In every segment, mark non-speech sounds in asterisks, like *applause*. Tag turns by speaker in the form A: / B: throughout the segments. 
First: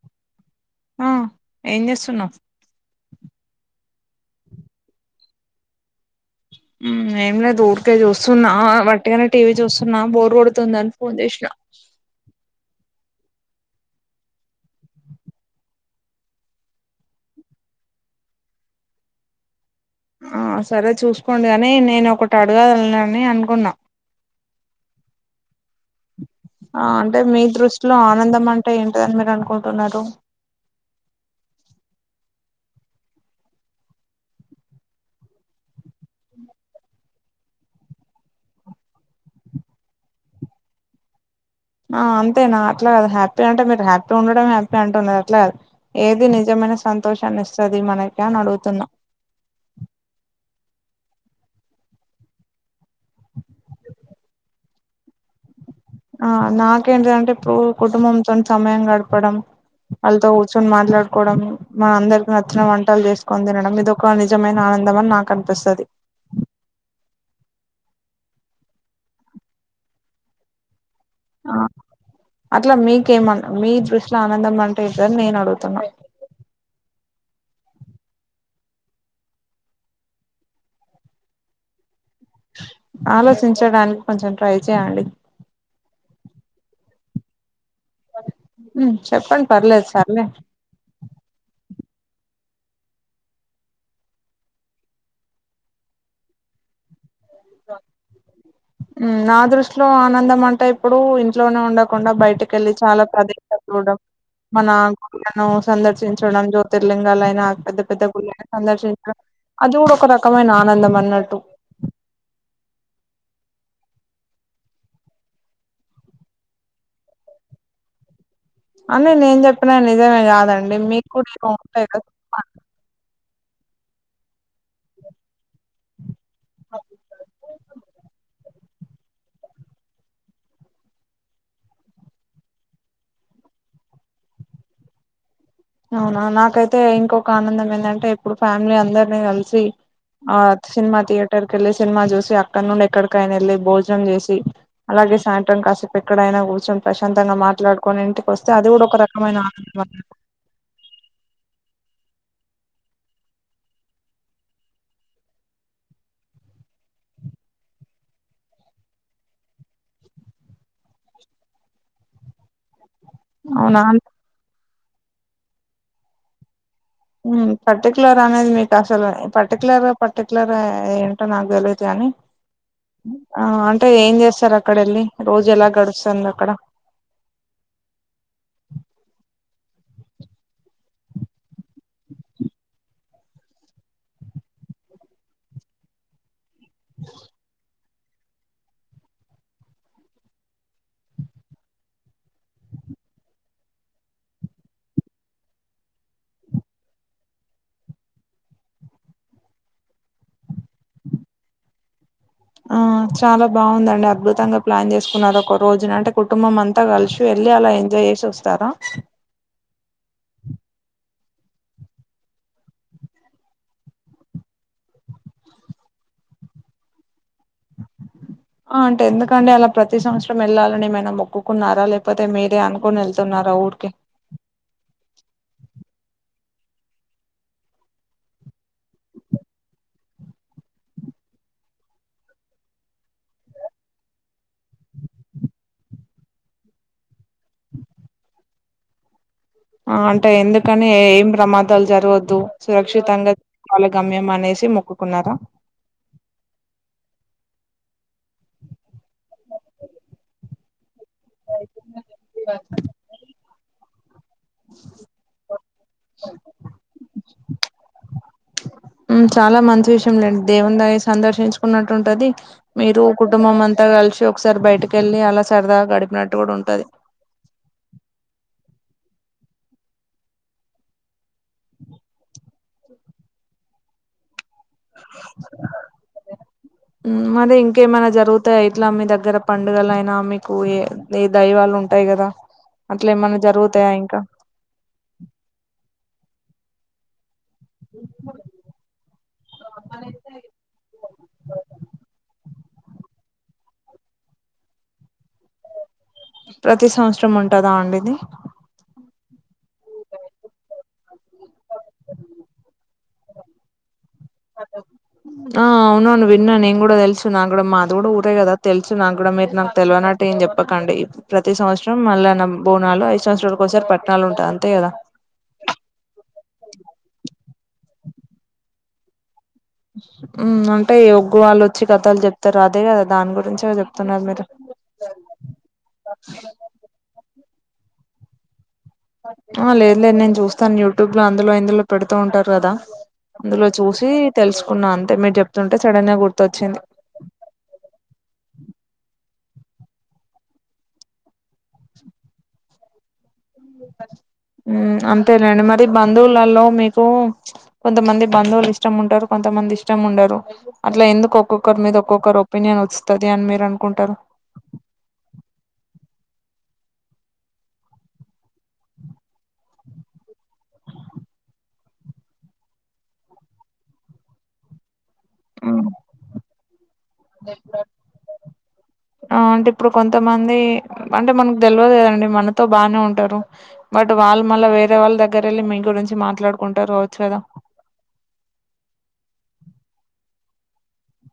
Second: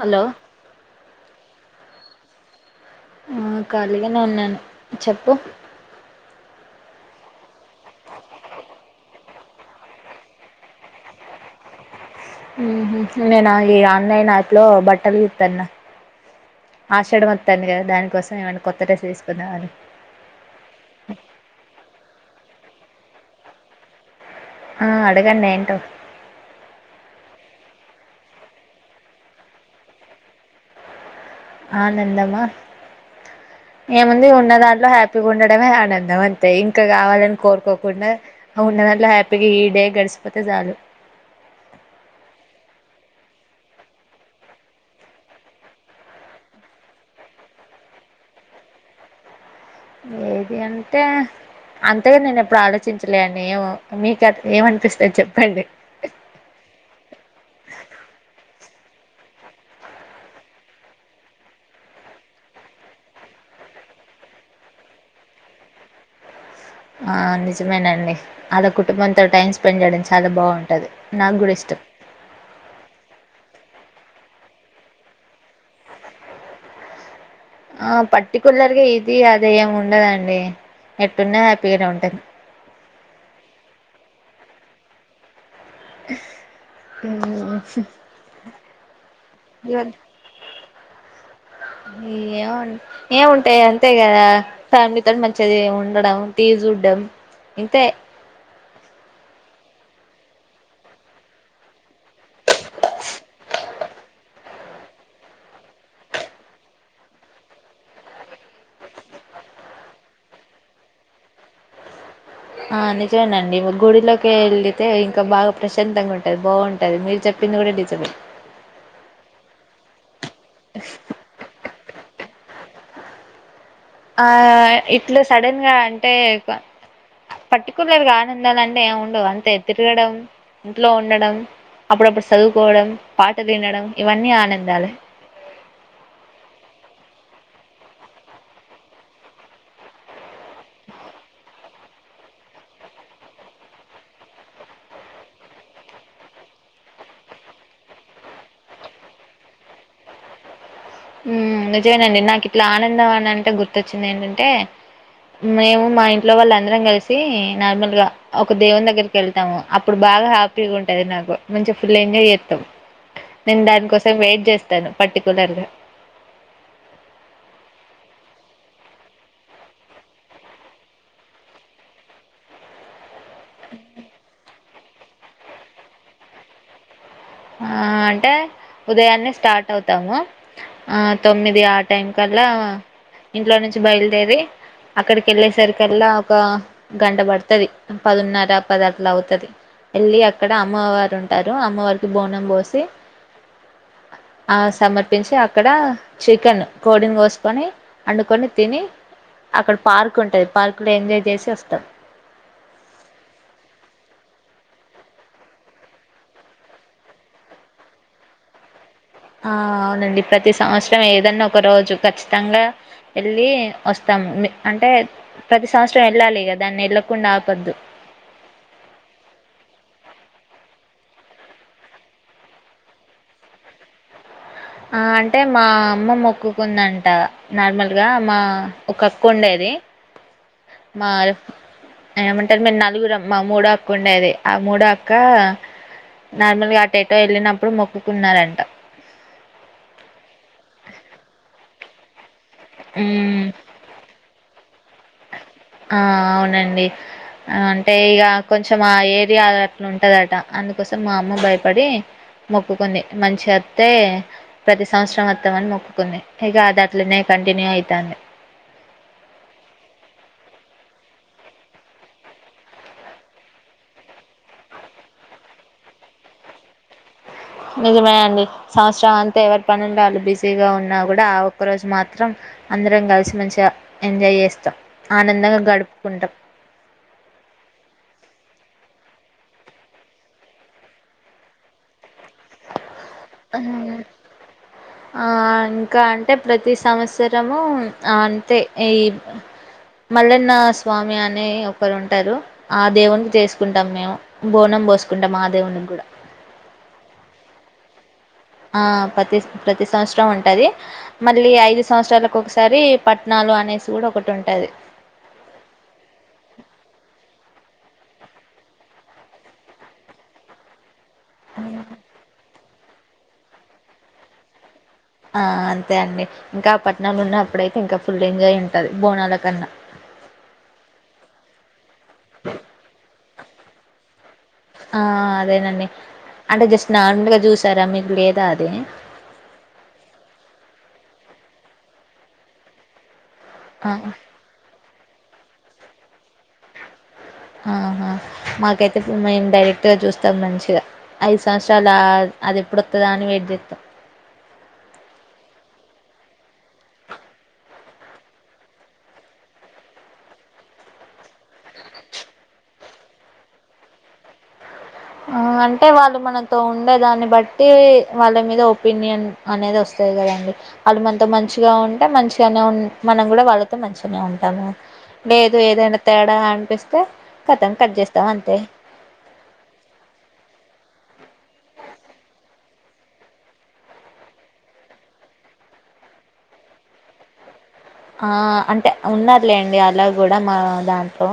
A: Hello
B: ఆ ఏం చేస్తున్నవ్
A: ఆ ఖాళీగనే ఉన్నాను. చెప్పు
B: మ్ ఏం లేదు ఊరికే చూస్తున్నా వట్టిగనే టీవీ చూస్తున్నా బోర్ కొడుతుందని ఫోన్ చేసిన
A: నేన ఈ ఆన్లైన్ యాప్లో బట్టల్ చూత్తన్న ఆషాడం వత్తాన్ కదా దానికోసం ఏమన్న కొత్త డ్రెస్ తీస్కుందాం అని
B: ఆ సరే చూసుకోండి కాని నేను ఒకటి అడగాల్నాని అనుకున్నా
A: ఆ అడుగన్నేయింటో
B: ఆ అంటే మీ దృష్టిలో ఆనందం అంటే ఏంటదని మీరు అనుకుంటున్నారు
A: ఆనందమా ఏముంది ఉన్న దాంట్లో హ్యాపీగా ఉండడమే ఆనందం అంతే ఇంకా కావాలని కోరుకోకుండా ఉన్న హ్యాపీగా ఈ డే గడిసిపోతే చాలు
B: ఆ అంతేనా అట్లా కాదు హ్యాపీ అంటే మీరు హ్యాపీ ఉండడం హ్యాపీ అంటున్నారు అట్లా కాదు ఏది నిజం మన సంతోషాన్ని ఇస్తుంది మనక అని అడుగుతున్నాం
A: ఏది అంటే అంతగా నేను ఎప్పుడు ఆలోచించలే అండి ఏమో మీకు ఏమనిపిస్తుంది చెప్పండి
B: ఆ నాకేంటిదంటే ప్పడం వాళ్ళతో కూర్చొని మాట్లాడుకోవడం మన అందరిక నచ్చిన వంటలు చేసుకని తినడం ఇదొ ఒక నిజమైన ఆనందం *unintelligible* నాకు అనిపిస్తుది
A: ఆ నిజమేనండి అడ కుటుంబంతో టైం స్పెండ్ చేయడం చాలా బావుంటది నాకు గూడా
B: ఆ
A: ఇష్టం.
B: అట్లా మీకేమ మీ దృష్టిలో ఆనందం అంటే ఎంటి దన్ నేను అడుగుతున్నా
A: ఆ పర్టికులర్గా ఇది అదే ఏమి ఉండదండి ఎట్టున్న హ్యాపీగానే ఉంటుంది
B: ఆలోచించడానికి కొంచెం ట్రై చేయండి
A: అ
B: చెప్పండి పర్లేదు
A: ఇవన్
B: సార్లే
A: ఏ ఏముంటాయి అంతే గదా ఫ్యామిలీ తోటి మంచిది జె ఉండడం టీ చూడ్డం ఇంతే
B: ఉమ్ నా దృష్టిలో ఆనందం అంటే ఇప్పుడు ఇంట్లోనే ఉండకుండా బయటికి క వెళ్లి చాలా ప్రదేశలు చూడం మన గుళ్లను సందర్శించడం జ్యోతిర్లింగాలుయిైన పెద్ద పెద్ద గుళ్ళలను సందర్శించడం అది కూడా ఒక రకమైన ఆనందం అన్నట్టు
A: ఆ నిజేండి గుడిలోకి వెళితే ఇంకా బాగా ప్రశాంతంగా ఉంటది బావుంటది మీరు చెప్ *unintelligible* డిజబల్
B: అన్ని నేను జెప్పిన నిజమే గాదండి మీకు కూడా ఇ ఉంటాయి కద
A: ఆ ఇట్లు సడన్ గా అంటే క్ పర్టికులర్గా ఆనందాలంటే ే ఏ ఉండవు అంతే తిరగడం ఇంట్లో ఉండడం అప్పుడప్పుడు చదువుకోవడం పాట తినడం ఇవన్నీ ఆనందాలే
B: అవునా నాకైతే ఇంకొక ఆనందం ఏందంటే ఇప్పుడు ఫ్యామిలీ అందరినీ కలిసి ఆ సినిమా థియేటర్కి వెళ్ళి సినిమా చూసి అక్కడ నుండి ఎక్కడికైనా వెళ్ళి భోజనం చేసి అలా అగే సాయంత్రం కాసేపు ఎక్కడైనా కూర్చొని ప్రశాంతంగా మాట్లాడుకొని ఇంటికి వస్తే అది కూడా ఒక రకమైన ఆనందం అ
A: ఉమ్ నిజమేనండి నాకు ఇట్లా ఆనందం అని అంటే గుర్తొచ్చింది ఏంటంటే మేము మా ఇంట్లో వాళ్ళ అందరం కలిసి నార్మల్ గా ఒక దేవం దగ్గరికి వెళ్తాము అప్పుడు బా బాగా హ్యాపీగా ఉంటది నాకు మంచిగా ఫుల్ ఎంజాయ్ చేస్తాం నేను
B: అవునా
A: దానికోసం వెయిట్ చేస్తాను పర్టికులర్ గా
B: ఉమ్ పర్టిక్యలర్ అనేది మీకు అసలు పర్టికలర్ పర్టిక్యులర్ ఏంటో నాకు తెలిైతే అని ఆ అంటే ఏం చేస్తారు అక్కడ వెళ్ళి రోజు ఎలా గడుస్తుంది అక్కడ
A: ఆ అంటే ఉదయాన్నే స్టార్ట్ అవుతాము. ఆ తొమ్మిది ఆ టైం కల్ అలా ఇంట్లో నుంచి బయల్దేరి అక్కడికెళ్ళే సరికల్లా ఒక గంట పడ్తది. పదున్నర పదట్ల అవుతది. ఎళ్ళి అక్కడ అమ్మవారు ఉంటారు అమ్మవారు బోనం బోసి ఆ సమర్పించి అక్కడ చికెన్ కోడిన్ కోస్కొని అండుకొని తిని అక్కడ పార్క్ ఉంటది పార్క్లో ఎంజాయ్ చేసి వస్తాం.
B: ఆ చాలా బాగుందండి అద్భుతంగా ప్లాన్ చేసుకున్నారు ఒక రోజున అంటే కుటుంబం అంతా కల్సి వెల్ వెళ్ళి అలా ఎంజాయ్ చేసి వస్తారా?
A: ఆ అవునండి ప్రతి సంవత్సరం ఏదన్న ఒక రోజు ఖచ్చితంగా వెళ్ళి వస్తా అంటే ప్రతి సంవత్సరం ఎళ్ళాలిగ దాన్ని ఎల్లో
B: ఆ అంటే ఎందుకండి అలా ప్రతి ప్రతి సంవత్సరం ఎళ్ళాలని ఏమైనా మొక్కున్నారా లేకపోతే మీరే అనుకొని ఎళ్తున్నారా ఊరికే
A: ఆ అంటే మా అమ్మ మొక్కుకుందంట నార్మల్గా మా ఒక అక్క ఉండేది మా ఏమంటరు మేం నలుగురం మా మూడో అక్క ఉండేది. ఆ మూడో అక్కా నార్మల్గా అటేటో ఎళ్ళినప్పుడు మొక్కుకున్నారంట.
B: ఆ అంటే ఎందుకని ఏం ప్రమాదాలు జరగొద్దు. సురక్షితంగా
A: హ్మ్
B: వాళ్ళ గమ్యం అనేసి మొక్కుకున్నారా?
A: ఆ! అవునండి. ఆహ్, అంటే ఇగ కొంచం ఆ ఏరియా అద్ అట్లుంటదట అందు కోసం మా అమ్మ భయపడి మొక్కుకుంది. మంచిగత్తే ప్రతి సంవత్సరం అత్తం అన్ మొక్కుకుంది. ఇగ అద్ అట్లనే కంటిన్యూ అయితాంది.
B: మ్ చాలా మంచి విషయం లేం దేవున్ దయ సందర్శించుకున్నట్టుంటది మీరు కుటుంబం అంతా క కల్సి ఒక్సార్ బైటికెళ్ళి అలా సరదాగా గడిపినట్టు గుడా ఉంటది.
A: నిజమే అండి. సంవత్సరం అంతా ఎవరి పనుల్లో వాళ్ళు బిజీగా ఉన్నా గుడా ఆ ఒక్కరోజు మాత్రం అందరం కల్సి మంచిగ ఎంజాయ్ చేస్తాం.
B: మ్ మరి ఇంకేమైన జరుగు తే ఇట్లా మీ దగ్గర పండుగలైనా మీకు ఏ ఏ దైవాల్ ఉంటయి కదా అట్లా ఏమన్నా జరుగుతాయా ఇంకా
A: ఆ ఇంకా అంటే ప్రతి సంవత్స రము ఆ అంతే ఈ మల్లన్నా స్వామి అనే ఒకరు ఉంటారు ఆ దేవునికి చేస్కుంటాం మేము బోనం పోస్కుంటాం ఆ దేవునికి గుడా
B: ప్రతి సంవత్సరం ఉంటాదా అండి ఇది
A: ఆ ప్రతి ప్రతి సంవత్సరం ఉంటది. మళ్ళీ ఐదు సంవత్సరాలకు ఒక్సారి పట్నాలు అనేస్
B: ఆ అవునవును విన్నాను నేన్ గుడా తెల్సు నా మాతో గుడా పోతే గదా తెస్సు నాక్ గుడా మీర్ నాక్ తెల్వనట్టు ఏం చెప్పకండి. ప్రతి సంవత్సరం మల్లన్న బోనాలు, ఐదు సంవత్సరాలకోసారి పట్నాలు ఉంటద్ అంతే గదా
A: ఆ అంతే అండి ఇంక పట్నం ఉన్నప్పుడైతే ఇంకా ఫుల్ ఎంజాయ్ ఉంటది. బోనాల కన్నా
B: మ్ అంటే ఒగ్గు వాళ్ళు వచ్చి కథాల్ చెప్తరు అదే కదా దాన్ గురించే కదా చెప్తున్నారు మీరు
A: ఆ అదేనండి. అంటే జస్ట్ నార్మల్గా చూసారా మీకు లేదా అది
B: ఆ లేదులే నేన్ చూస్తాను యూట్యూబ్లో అందులో ఇందులో పెడుతూ ఉంటారు కదా అందులో
A: ఆ
B: చూసి తెలుసుకున్నా అంతే మీర్ చెప్తుంటే సడన్గా గుర్తొచ్చింది.
A: ఆ హా మాకైతే మేం డైరెక్ట్గా చూస్తాం మంచిగ ఐదు సంవత్సరాల అది ఎప్పుడోత్తాదా అని *unintelligible*
B: ఉమ్, అంతేలేండి మరి బంధువులలో మీకు కొంతమంది బంధువులు ఇష్టం ఉంటారు కొంతమంది ఇష్టం ఉండరు అట్లా ఎందుకు ఒక్కొక్కరి మీద ఒక్కొక్కరు ఒపీనియన్ వస్తది అని మీరు అనుకుంటారు
A: ఆ అంటే వాళ్ళు మనతో ఉండే దాన్ని బట్టి వాళ్ళ మీద ఒపీనియన్ అనేది వస్తు కదండి వాళ్ళు మనతో మంచిగా ఉంటే మంచిగానే ఉ మనం కూడా వాళ్ళతో మంచిగానే ఉంటాము లేదు ఏదైనా తేడా అం
B: అంట ఇప్పుడు కొంతమంది అంటే మనకు తెలవదు కదండి మనతో బానే ఉంటారు బట్ వాళ్ళు మళ్ళ వేరే వాళ్ళ దగ్గర వెళ్ళి మీ గురించి మాట్లాడుకుంటారు రావచ్చు కదా
A: ఆ అంటే ఉన్నారులే అండి అలా గుడా *unintelligible* దాట్లో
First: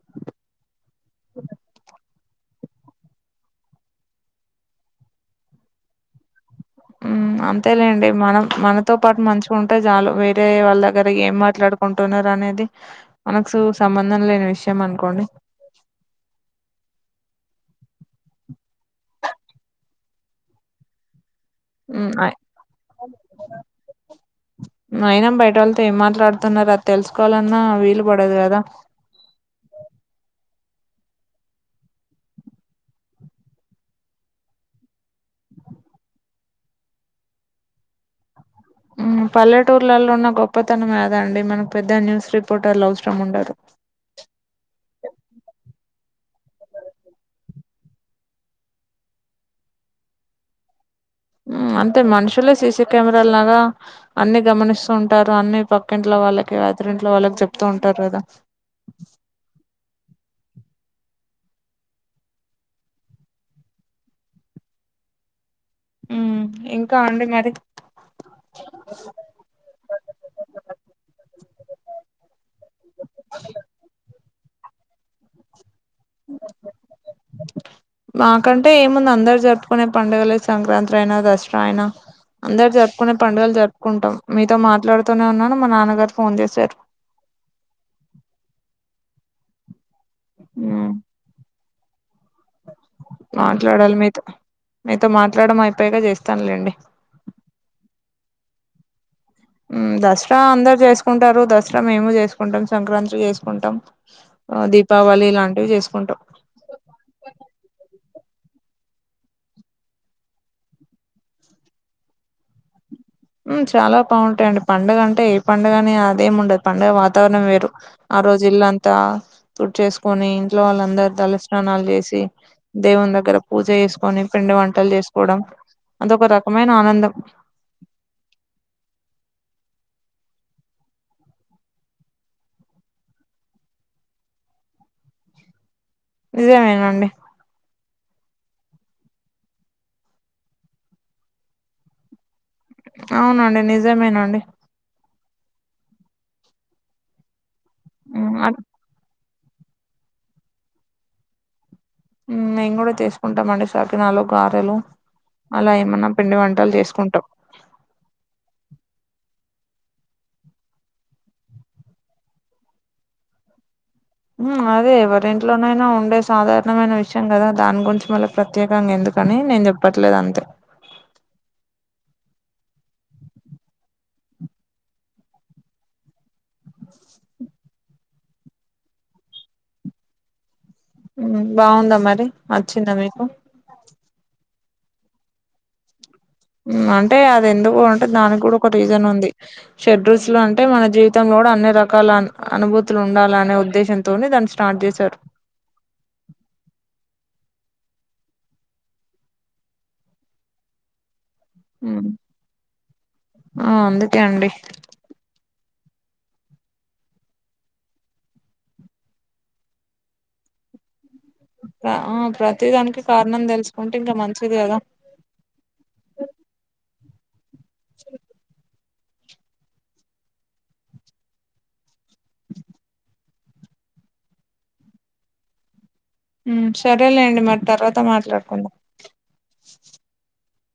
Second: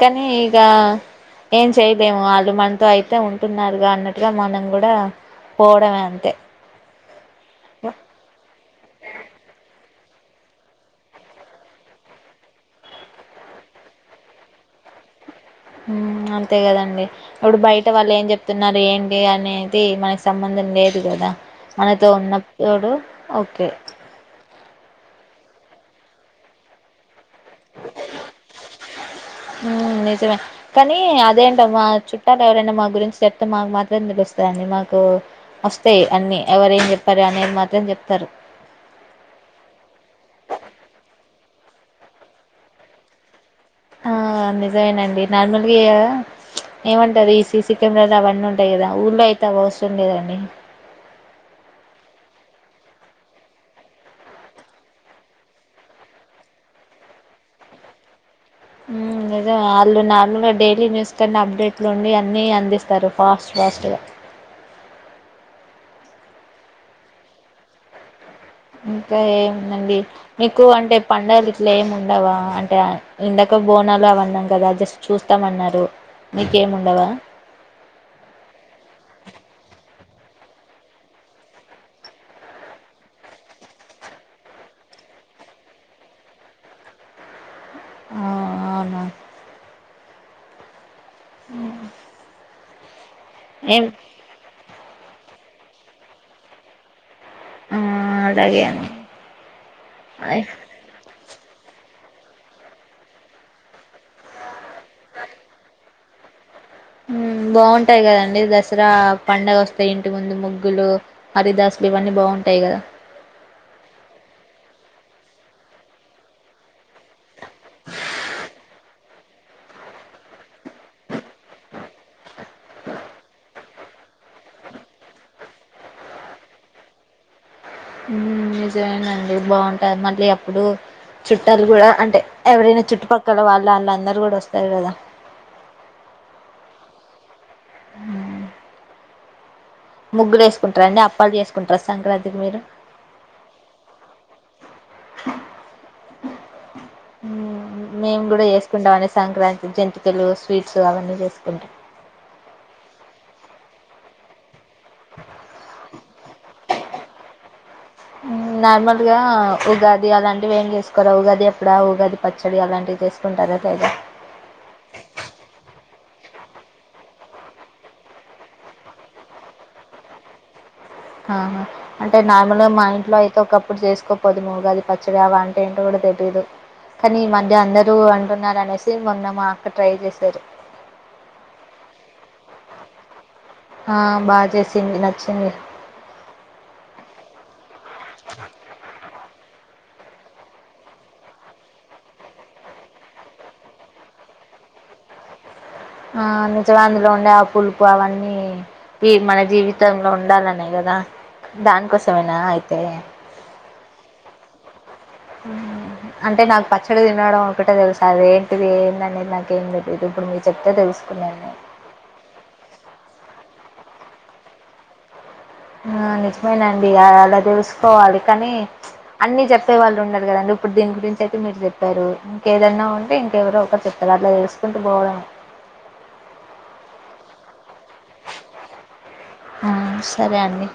A: కానీ ఇగఏం చే ేమో వాళ్ళు మనతో అయితే ఉంటున్నారుగా అన్నట్గా మనం గుడా పోవడమే అంతే
B: ఉమ్ అంతేలేండి మనం మనతో పాటు మంచి ఉంటే జాలు వేరే వాళ్ళ దగ్గర ఏం మాట్లాడుకుంటున్నారు అనేది మనక్స్ సంబంధం లేని విషయం అనుకోండి
A: హమ్ అంతే గదండి ఇప్పుడు బయట వాళ్ళు ఏం చెప్తున్నారు ఏంటి అనేది మనకి సంబంధం లేదు గదా మనతో
B: హ్మ్ అయ్
A: ఉన్నప్పుోడు ఓకే
B: *unintelligible* వాళ్ళతో ఏ మాట్లాడుతున్నారు అది తెలుసుకోవాలన్నా వీలు పడదు కదా
A: హ్మ్. నిజమే. కానీ అదేంట ఒ మా చుట్టాలు ఎవరైనా మా గురించి చెప్తే మాకు మాత్రమం తెలుస్తందండి మాకు వస్తేయి అని ఎవరేం చెప్పారు అనేది మాత్రం చెప్తారు
B: ఉమ్ పల్లెటూర్లలో ఉన్న గొప్పతనం కాద అండి మనం పెద్ద న్యూస్ రిపోర్టర్లు అవసరం ఉండరు
A: ఆ నిజమేనండి నార్మల్గా ఏమంటాది ఈ సిసి కెమరాల అవన్నీ ఉంటాయి కదా ఊర్లా అయితే *unintelligible* లేదండి
B: మ్ అంతే మనుషులే సీసి కెమెరా లాగా అన్ని గమనిస్తూ ఉంటారు అన్ని పక్కిట్లో వాళ్ళకి అత్ర ఇంట్లో వాళ్ళకి చెప్తూ ఉంటారు కదా
A: హ్మ్. *unintelligible* అప్డేట్లు ఉండి అన్నీ అందిస్తారు ఫాస్ట్ ఫాస్ట్గా
B: ఉమ్ ఇంకా అండి మరి
A: ఇంకా ఏముందండి మీకు అంటే పండగల్ గిట్ల ఏముండవ టే ఇందక బోనాలు అవన్నాం కదా జస్ట్ చూస్తామ అన్నారు
B: మాకంటే ఏముంది అందరు జెప్పుకునే పండుగల ఎ సంక్రాంతి అయినా దసరా అయనా అందరు జరుపుకునే పండుగలు జరుపుకుంటాం మీతో మాట్లాడుతూనే ఉన్నాను మా నాన్నగారు ఫోన్ చేశారు
A: ఆ అవునా
B: మ్
A: ఉ
B: మాట్లాడాలి మీతో మీతో మాట్లాడం అయిపోయాక చేస్తానులేండి
A: ఆ అదగే
B: మ్ దసరా అందరు చేసుకుంటారు దసరా మేము చేసుకుంటాం సంక్రాంతి చేసుకుంటాం అ దీపావళి ఇలాంటివి చేసుకుంటాం
A: బాగుంటాయి కదండి దసరా పండగ వస్తాయి ఇంటి ముందు ముగ్గులు హరిదాసపు లు ఇవన్నీ బావుంటాయి కదా
B: మ్ చాలా పావుంటాయండి పండగ అంటే ఏ పండుగ అని అది ఎం ఉండదు పండగ వా వాతావరణం వేరు ఆ రోజు ఇల్ల అంతా తోట్ చేస్కోని ఇంట్లో వాళ్ళందర్ తల స్నానాల్ చేసి దేవున్ దగ్గర పూజ చేసుకొని పిండి వంటల్ చేస్కోడం అదొక రకమైన ఆనందం.
A: నిజమేనండి బాగుంటాది మళ్ళీ అప్పుడు చుట్టాల్ గుడా అంటే ఎవరైనా చుట్టుపక్కల వాళ్ళు వాళ్ళందరూ గుడా వస్తారు గదా
B: నిజమేనండి.
A: హ్ ముగ్గులేస్కుంటరా అండి అప్పాల్ చేసుకుంటరా సంక్రాంతికి మీరు
B: అవునండి నిజమేనండి.
A: మేం
B: హ్మ్.
A: గుడా
B: అట్
A: చేస్కుంటం అండి సంక్రాంతి జంతికలు, స్వీట్స్ అవన్నీ చేసుకుంటాం.
B: మ్ మేం కూడా చేస్కుంటామండి సకినాలు, గారెలు అలా ఏమన్నా పిండి వంటల్ చేసుకుంటం.
A: గా ఉగాది అలాంటివి ఏం చేస్కోరా ఉగాది ఎప్పుడా ఉగాది పచ్చడి అలాంటివి చేసుకుంటారా లేదా
B: మ్ అదే ఎవరింట్లోనైనా ఉండే సాధారణమైన విషయం కదా దాన్ గురించి మళ్ళీ ప్రత్యేకంగా ఎందుకు కని నేన్ చెప్పట్లేద్ అంతే
A: అవునా అంటే నార్మల్గా మా ఇంట్లో అయితే ఒకప్పుడు చేసుకోపోదు ఉగాది పచ్చడి అవంట ఏంటో గుడ తెలీదు కనీ ఈ మధ్య అందరూ అంటున్నార్ అనేసి మొన్న మా అక్క ట్రై చేశారు.
B: బాగుందా మరి నచ్చిందా మీకు?
A: ఆ బాగ చేసింది నచ్చింది.
B: అంటే అది ఎందుకు అంటే దానిక్ కూడా ఒక రీజన్ ఉంది. షడ్రుచులు అంటే మన జీవితంలో కూడా అన్ని రకాల అన్ అనుభూతులు ఉండాలనే ఉద్దేశంతోని దాన్ స్టార్ట్ చేసారు.
A: ఆ నిజమే అందులో ఉండే ఆ పులు పు అవన్నీ మన జీవితంలో ఉండాలనే గదా దాన్ కోసమేనా అయితే
B: ఆ అందుకే అండి.
A: ఆ అంటే నాకు పచ్చడ తినడం ఒకటే తెల్సు అది ఏంటిది ఏందనేది నాకేం తెలీదు ఇప్పుడు మీర్ చెప్తే తెల్సుకున్నాను.
B: ఆ ప్రతిదానికి కారణం తెలుసుకుంటే ఇంకా మంచిది కదా
A: ఆ నిజమేనండి అలా తెస్కోవాలి కనీ అన్ని చెప్పే వాళ్ళు ఉండరు కదండి. ఇప్పుడు దీన్ గురించి అయితే మీరు చెప్పారు ఇంకేదన్నా ఉంటే ఇం కెవరో ఒకరు చెప్తారు అట్లా తెలుసుకుంటూ పోవడమే
B: మ్ సరేలేండి మరి తర్వాత మాట్లాడుకుందాం.
A: ఆ సరే అండి.